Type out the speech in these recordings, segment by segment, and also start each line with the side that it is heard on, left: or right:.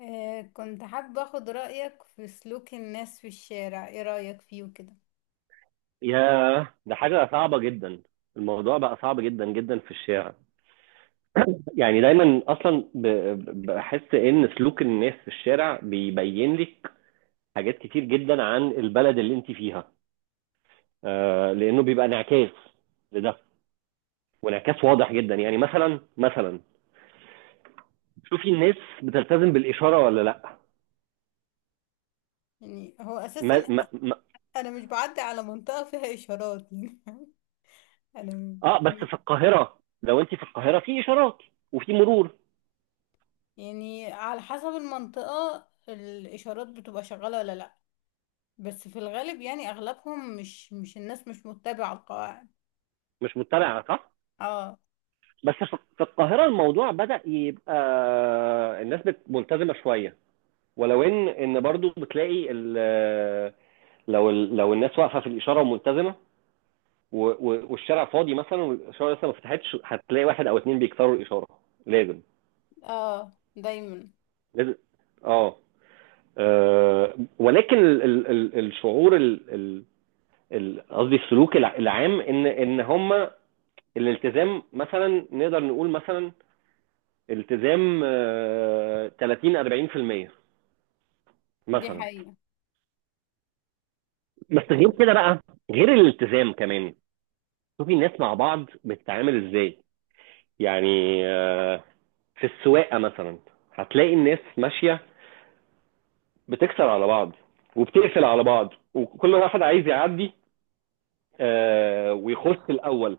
left: آه، كنت حابة اخد رأيك في سلوك الناس في الشارع. ايه رأيك فيه وكده؟
right: ياه ده حاجة صعبة جدا. الموضوع بقى صعب جدا جدا في الشارع. يعني دايما اصلا بحس ان سلوك الناس في الشارع بيبين لك حاجات كتير جدا عن البلد اللي انت فيها. آه، لانه بيبقى انعكاس لده، وانعكاس واضح جدا. يعني مثلا شوفي الناس بتلتزم بالاشاره ولا لا.
left: يعني هو اساسا
right: ما ما
left: انا
right: ما
left: انا مش بعدي على منطقة فيها اشارات. يعني
right: اه بس
left: انا.
right: في القاهره، لو انت في القاهره في اشارات وفي مرور.
left: يعني على حسب المنطقة الاشارات بتبقى شغالة ولا لا. بس في الغالب يعني اغلبهم مش، الناس مش متبعة القواعد.
right: مش متبعه، صح.
left: اه.
right: بس في القاهرة الموضوع بدأ يبقى، الناس ملتزمة شوية. ولو ان برضو بتلاقي لو لو الناس واقفة في الإشارة وملتزمة والشارع فاضي مثلا والإشارة لسه ما فتحتش، هتلاقي واحد أو اتنين بيكسروا الإشارة. لازم.
left: اه دايما.
right: لازم. اه. ولكن الشعور قصدي السلوك العام، ان هم الالتزام. مثلا نقدر نقول مثلا التزام 30 40%،
left: دي
right: مثلا.
left: حقيقة.
right: بس غير كده بقى، غير الالتزام كمان، شوفي الناس مع بعض بتتعامل ازاي. يعني، آه، في السواقه مثلا، هتلاقي الناس ماشيه بتكسر على بعض وبتقفل على بعض وكل واحد عايز يعدي ويخش الاول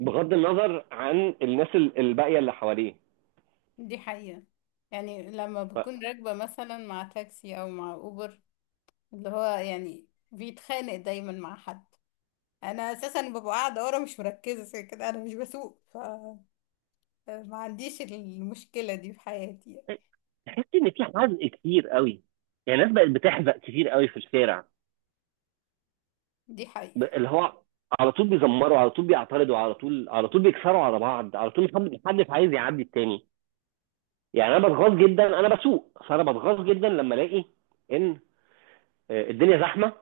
right: بغض النظر عن الناس الباقيه اللي حواليه.
left: دي حقيقة، يعني لما بكون
right: ف-
left: راكبة مثلا مع تاكسي او مع اوبر، اللي هو يعني بيتخانق دايما مع حد. انا اساسا ببقى قاعده ورا، مش مركزه زي كده، انا مش بسوق فما عنديش المشكله دي في حياتي.
right: تحس ان في حزق كتير قوي. يعني الناس بقت بتحزق كتير قوي في الشارع.
left: دي حقيقه.
right: اللي هو، على طول بيزمروا، على طول بيعترضوا، على طول على طول بيكسروا على بعض، على طول محدش عايز يعدي التاني. يعني انا بتغاظ جدا، انا بسوق فانا بتغاظ جدا لما الاقي ان الدنيا زحمه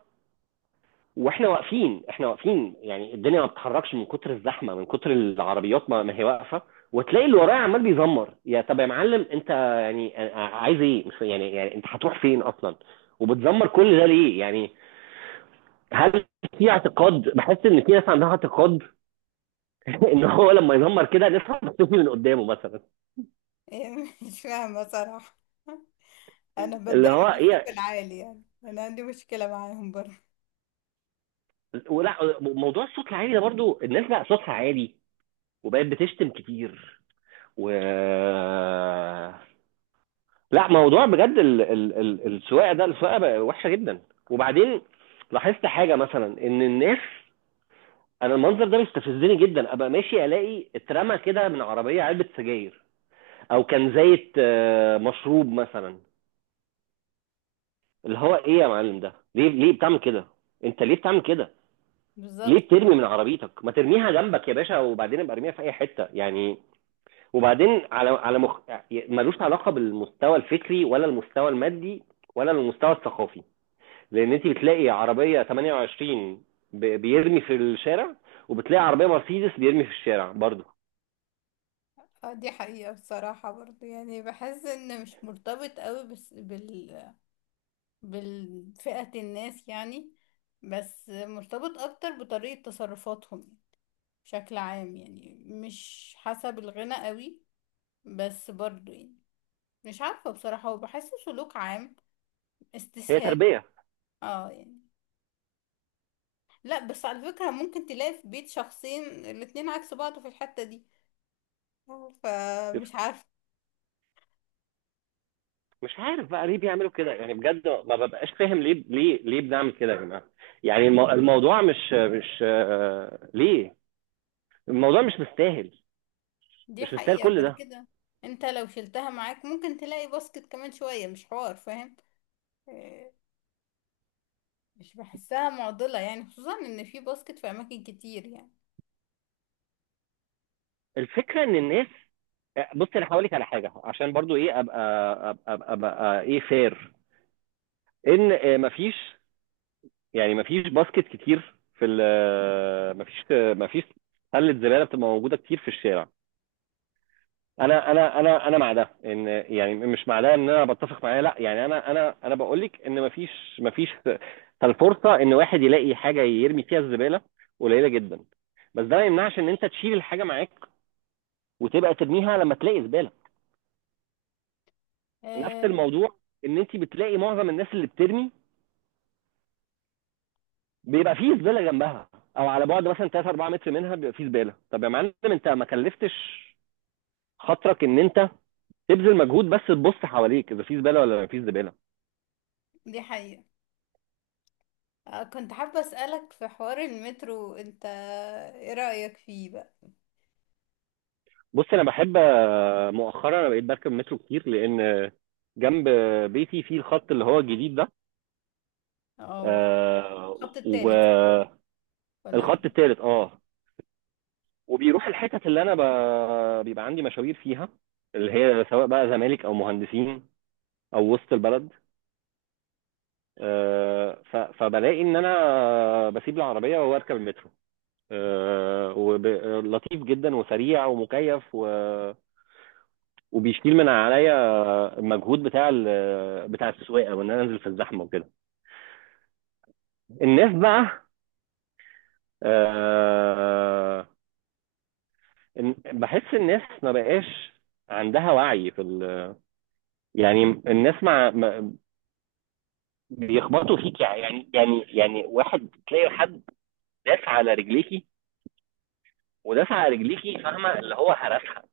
right: واحنا واقفين، احنا واقفين. يعني الدنيا ما بتتحركش من كتر الزحمه، من كتر العربيات ما هي واقفه، وتلاقي اللي ورايا عمال بيزمر. يا طب يا معلم، انت يعني عايز ايه؟ مش يعني يعني انت هتروح فين اصلا؟ وبتزمر كل ده ليه يعني؟ هل في اعتقاد، بحس ان في ناس عندها اعتقاد، ان هو لما يزمر كده نفهم مكتوفي من قدامه مثلا.
left: مش فاهمه صراحه. انا
right: اللي
left: بتضايق
right: هو
left: من الصوت
right: ايه
left: العالي، يعني انا عندي مشكله معاهم برضه.
right: ولا موضوع الصوت العالي ده؟ برضو الناس بقى صوتها عالي وبقت بتشتم كتير. و، لا، موضوع بجد، السواقه ده، السواقه بقى وحشه جدا. وبعدين لاحظت حاجه، مثلا ان الناس، انا المنظر ده بيستفزني جدا. ابقى ماشي الاقي اترمى كده من عربيه علبه سجاير او كان زيت، مشروب مثلا. اللي هو ايه يا معلم؟ ده ليه؟ ليه بتعمل كده؟ انت ليه بتعمل كده؟ ليه
left: بالظبط.
right: بترمي من عربيتك؟ ما ترميها جنبك يا باشا، وبعدين ابقى ارميها في اي حته يعني. وبعدين، على على يعني ملوش علاقه بالمستوى الفكري ولا المستوى المادي ولا المستوى الثقافي. لان انت بتلاقي عربيه 28 بيرمي في الشارع، وبتلاقي عربيه مرسيدس بيرمي في الشارع برضه.
left: آه، دي حقيقه بصراحه برضه، يعني بحس ان مش مرتبط قوي بس بالفئه الناس يعني، بس مرتبط اكتر بطريقه تصرفاتهم بشكل عام، يعني مش حسب الغنى قوي بس برضو، يعني مش عارفة بصراحة، وبحسه سلوك عام،
right: هي
left: استسهال.
right: تربيه.
left: اه يعني. لا بس على فكرة ممكن تلاقي في بيت شخصين الاتنين عكس بعض في الحتة دي، فمش عارفة.
right: مش عارف بقى ليه بيعملوا كده يعني، بجد ما ببقاش فاهم. ليه ليه ليه بنعمل كده يا جماعه؟ يعني الموضوع مش مش، ليه؟ الموضوع مش مستاهل.
left: دي
right: مش مستاهل
left: حقيقة.
right: كل
left: وبعد
right: ده.
left: كده انت لو شلتها معاك ممكن تلاقي باسكت كمان شوية، مش حوار فاهم. آه، مش بحسها معضلة يعني، خصوصا ان في باسكت في اماكن كتير يعني.
right: الفكره ان الناس، بص انا هقول لك على حاجه، عشان برضو ايه، أبقى ايه فير. ان مفيش، يعني مفيش باسكت كتير في ال، مفيش، مفيش سله زباله بتبقى موجوده كتير في الشارع. انا مع ده ان، يعني مش مع ده ان انا بتفق معاه، لا، يعني انا بقول لك ان مفيش. مفيش، فالفرصه ان واحد يلاقي حاجه يرمي فيها الزباله قليله جدا. بس ده ما يمنعش ان انت تشيل الحاجه معاك وتبقى ترميها لما تلاقي زباله. نفس
left: آه،
right: الموضوع، ان انت بتلاقي معظم الناس اللي بترمي بيبقى فيه زباله جنبها، او على بعد مثلا 3 4 متر منها بيبقى فيه زباله. طب يا معلم انت ما كلفتش خاطرك ان انت تبذل مجهود بس تبص حواليك اذا في زباله ولا ما فيش زباله.
left: دي حقيقة. آه، كنت حابة أسألك في حوار المترو انت. ايه رأيك فيه بقى؟
right: بص انا بحب، مؤخرا انا بقيت بركب مترو كتير لان، جنب بيتي في الخط اللي هو الجديد ده.
left: اه، هو
right: آه.
left: الخط التالت صح؟
right: والخط
left: ولا ده؟
right: التالت، اه. وبيروح الحتت اللي انا بيبقى عندي مشاوير فيها، اللي هي سواء بقى زمالك او مهندسين او وسط البلد. فبلاقي ان انا بسيب العربيه واركب المترو، ولطيف جدا وسريع ومكيف وبيشيل من عليا المجهود بتاع بتاع السواقه، وان انا انزل في الزحمه وكده. الناس بقى، آه، بحس الناس ما بقاش عندها وعي في ال... يعني الناس بيخبطوا فيك، يعني يعني واحد، تلاقي حد داس على رجليكي ودافع رجليكي، فاهمه؟ اللي هو هرسها،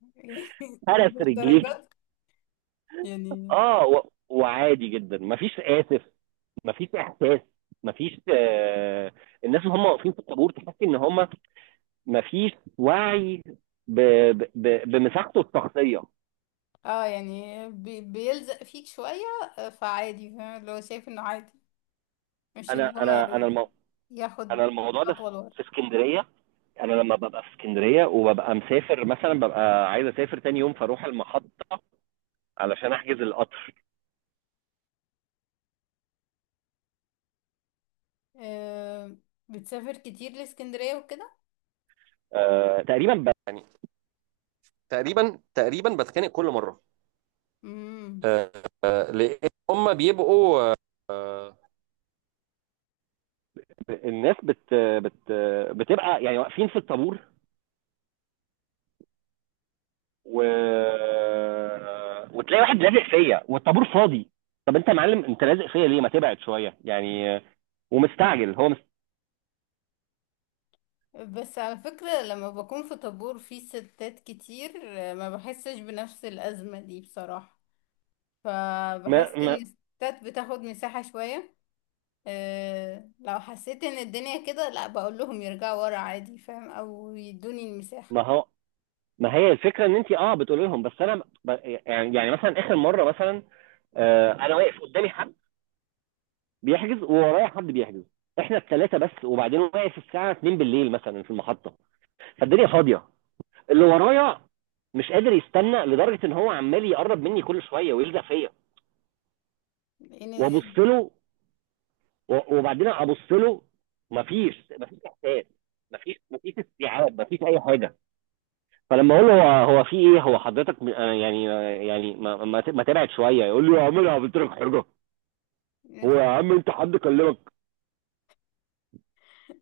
right: هرس
left: مش
right: رجليكي.
left: درجات يعني.
right: اه وعادي جدا، مفيش اسف، مفيش احساس، مفيش آه. الناس اللي هم واقفين في الطابور تحس ان هم مفيش وعي ب... بمساحته الشخصيه.
left: اه يعني بيلزق فيك شوية، آه، فعادي. فاهم اللي هو شايف انه عادي، مش ان
right: انا
left: هو
right: انا انا
left: ياخد
right: انا الموضوع ده
left: خطوة لورا.
right: في اسكندريه، انا لما ببقى في اسكندريه وببقى مسافر مثلا، ببقى عايز اسافر تاني يوم فاروح المحطه علشان احجز القطر.
left: آه، بتسافر كتير لإسكندرية وكده؟
right: آه تقريبا يعني، تقريبا بتخانق كل مره.
left: امم.
right: آه، لان هم بيبقوا، آه، الناس بت بت بتبقى يعني واقفين في الطابور و... وتلاقي واحد لازق فيا والطابور فاضي. طب انت يا معلم انت لازق فيا ليه؟ ما تبعد شويه يعني. ومستعجل، هو
left: بس على فكرة لما بكون في طابور فيه ستات كتير، آه، ما بحسش بنفس الأزمة دي بصراحة.
right: ما
left: فبحس ان
right: ما
left: الستات بتاخد مساحة شوية. أه لو حسيت ان الدنيا كده، لا بقول لهم يرجعوا ورا عادي، فاهم، او يدوني المساحة.
right: ما هو ما هي الفكره، ان انت، اه، بتقولي لهم، بس انا يعني، مثلا اخر مره مثلا، آه، انا واقف قدامي حد بيحجز، وورايا حد بيحجز. احنا الثلاثه بس، وبعدين واقف الساعه 2 بالليل مثلا في المحطه. فالدنيا فاضيه، اللي ورايا مش قادر يستنى لدرجه ان هو عمال يقرب مني كل شويه ويلزق فيا،
left: لان.
right: وابص له وبعدين ابص له، مفيش، مفيش احساس، مفيش، مفيش استيعاب، مفيش اي حاجه. فلما اقول له هو، هو في ايه؟ هو حضرتك م- آه يعني آه يعني ما ما ما تبعد شويه، يقول لي يا عم انا عملت لك حاجه؟ هو يا عم انت حد كلمك؟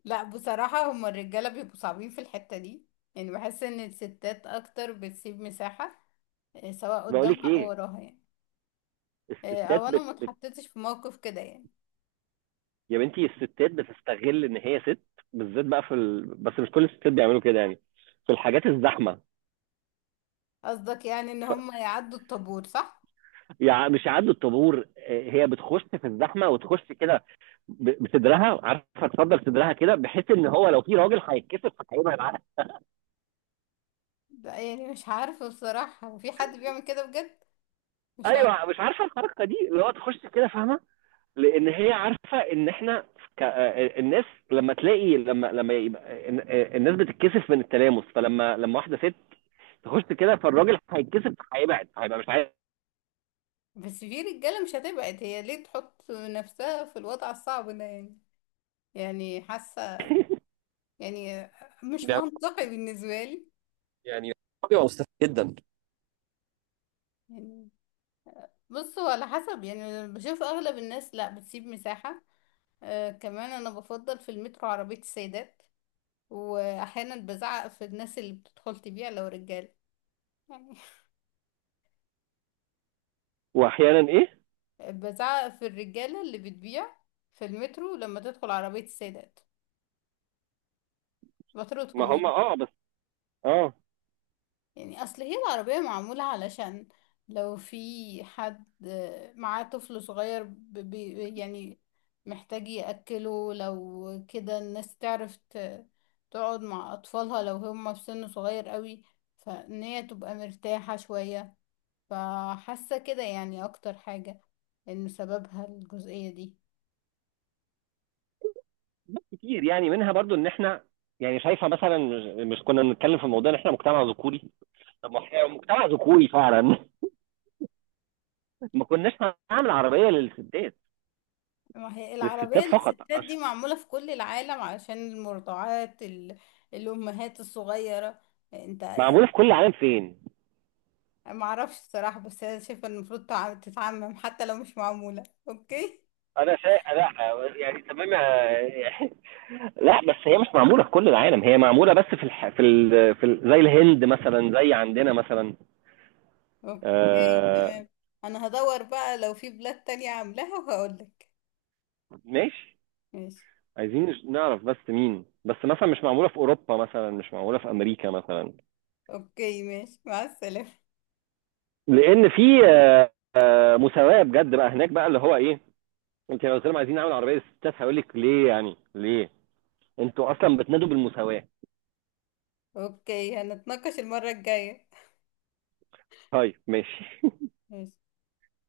left: لا بصراحة، هما الرجالة بيبقوا صعبين في الحتة دي. يعني بحس ان الستات اكتر بتسيب مساحة، آه، سواء
right: بقول لك
left: قدامها او
right: ايه،
left: وراها يعني. آه،
right: الستات
left: او انا ما اتحطيتش في موقف كده يعني.
right: يا بنتي الستات بتستغل ان هي ست، بالذات بقى في ال... بس مش كل الستات بيعملوا كده يعني، في الحاجات الزحمه.
left: قصدك يعني ان
right: ف،
left: هما يعدوا الطابور صح؟
right: يعني مش يعدوا الطابور، هي بتخش في الزحمه وتخش كده، بصدرها، عارفه تصدر صدرها كده بحيث ان هو لو في راجل هيتكسر فهيبقى معاها.
left: ده يعني مش عارفة بصراحة. وفي حد بيعمل كده بجد؟ مش
right: ايوه، مش عارفه الحركه دي، اللي هو تخش كده، فاهمه؟ لان هي عارفه ان احنا ك... آه، آه، الناس لما تلاقي، لما يبقى، الناس بتتكسف من التلامس، فلما واحده ست تخش كده فالراجل هيتكسف، هيبعد، هيبقى مش عارف.
left: بس في رجالة مش هتبعد. هي ليه تحط نفسها في الوضع الصعب ده يعني؟ يعني حاسة، يعني مش
right: ده
left: منطقي بالنسبة لي.
right: يعني بيبقى مستفز جدا.
left: يعني بص، هو على حسب، يعني بشوف أغلب الناس لا بتسيب مساحة. آه، كمان أنا بفضل في المترو عربية السيدات. وأحيانا بزعق في الناس اللي بتدخل تبيع لو رجالة يعني.
right: واحيانا ايه؟
left: بزعق في الرجالة اللي بتبيع في المترو لما تدخل عربية السيدات،
right: ما
left: بطردهم
right: هم،
left: يعني.
right: اه، بس، اه،
left: يعني اصل هي العربية معمولة علشان لو في حد معاه طفل صغير يعني محتاج يأكله. لو كده الناس تعرف تقعد مع أطفالها لو هم في سن صغير قوي، فإن هي تبقى مرتاحة شوية. فحاسة كده يعني أكتر حاجة إن سببها الجزئية دي.
right: كتير يعني منها برضو ان احنا، يعني شايفه مثلا، مش مش كنا بنتكلم في موضوع ان احنا مجتمع ذكوري؟ طب ما احنا مجتمع ذكوري فعلا. ما كناش هنعمل عربيه للستات،
left: ما هي العربية
right: للستات فقط
left: للستات دي
right: عشان.
left: معمولة في كل العالم علشان المرضعات، الأمهات الصغيرة. انت
right: معموله في
left: يعني؟
right: كل العالم فين؟
left: ما اعرفش الصراحه، بس انا شايفه إن المفروض تتعمم، حتى لو مش معموله. اوكي.
right: انا شايف لا، يعني تمام لا، بس هي مش معموله في كل العالم، هي معموله بس في الح... في ال... في ال... زي الهند مثلا، زي عندنا مثلا.
left: اوكي
right: آه.
left: تمام. انا هدور بقى لو في بلاد تانية عاملاها وهقول لك.
right: ماشي.
left: ماشي.
right: عايزين نعرف بس مين، بس مثلا مش معموله في اوروبا مثلا، مش معموله في امريكا مثلا،
left: اوكي، ماشي مع السلامه.
right: لان في مساواه بجد بقى هناك بقى، اللي هو ايه، انت لو قلت لهم عايزين نعمل عربيه ستات هيقول لك ليه؟ يعني ليه، انتوا اصلا بتنادوا بالمساواه.
left: اوكي، هنتناقش المره الجايه.
right: طيب، ماشي.
left: ماشي.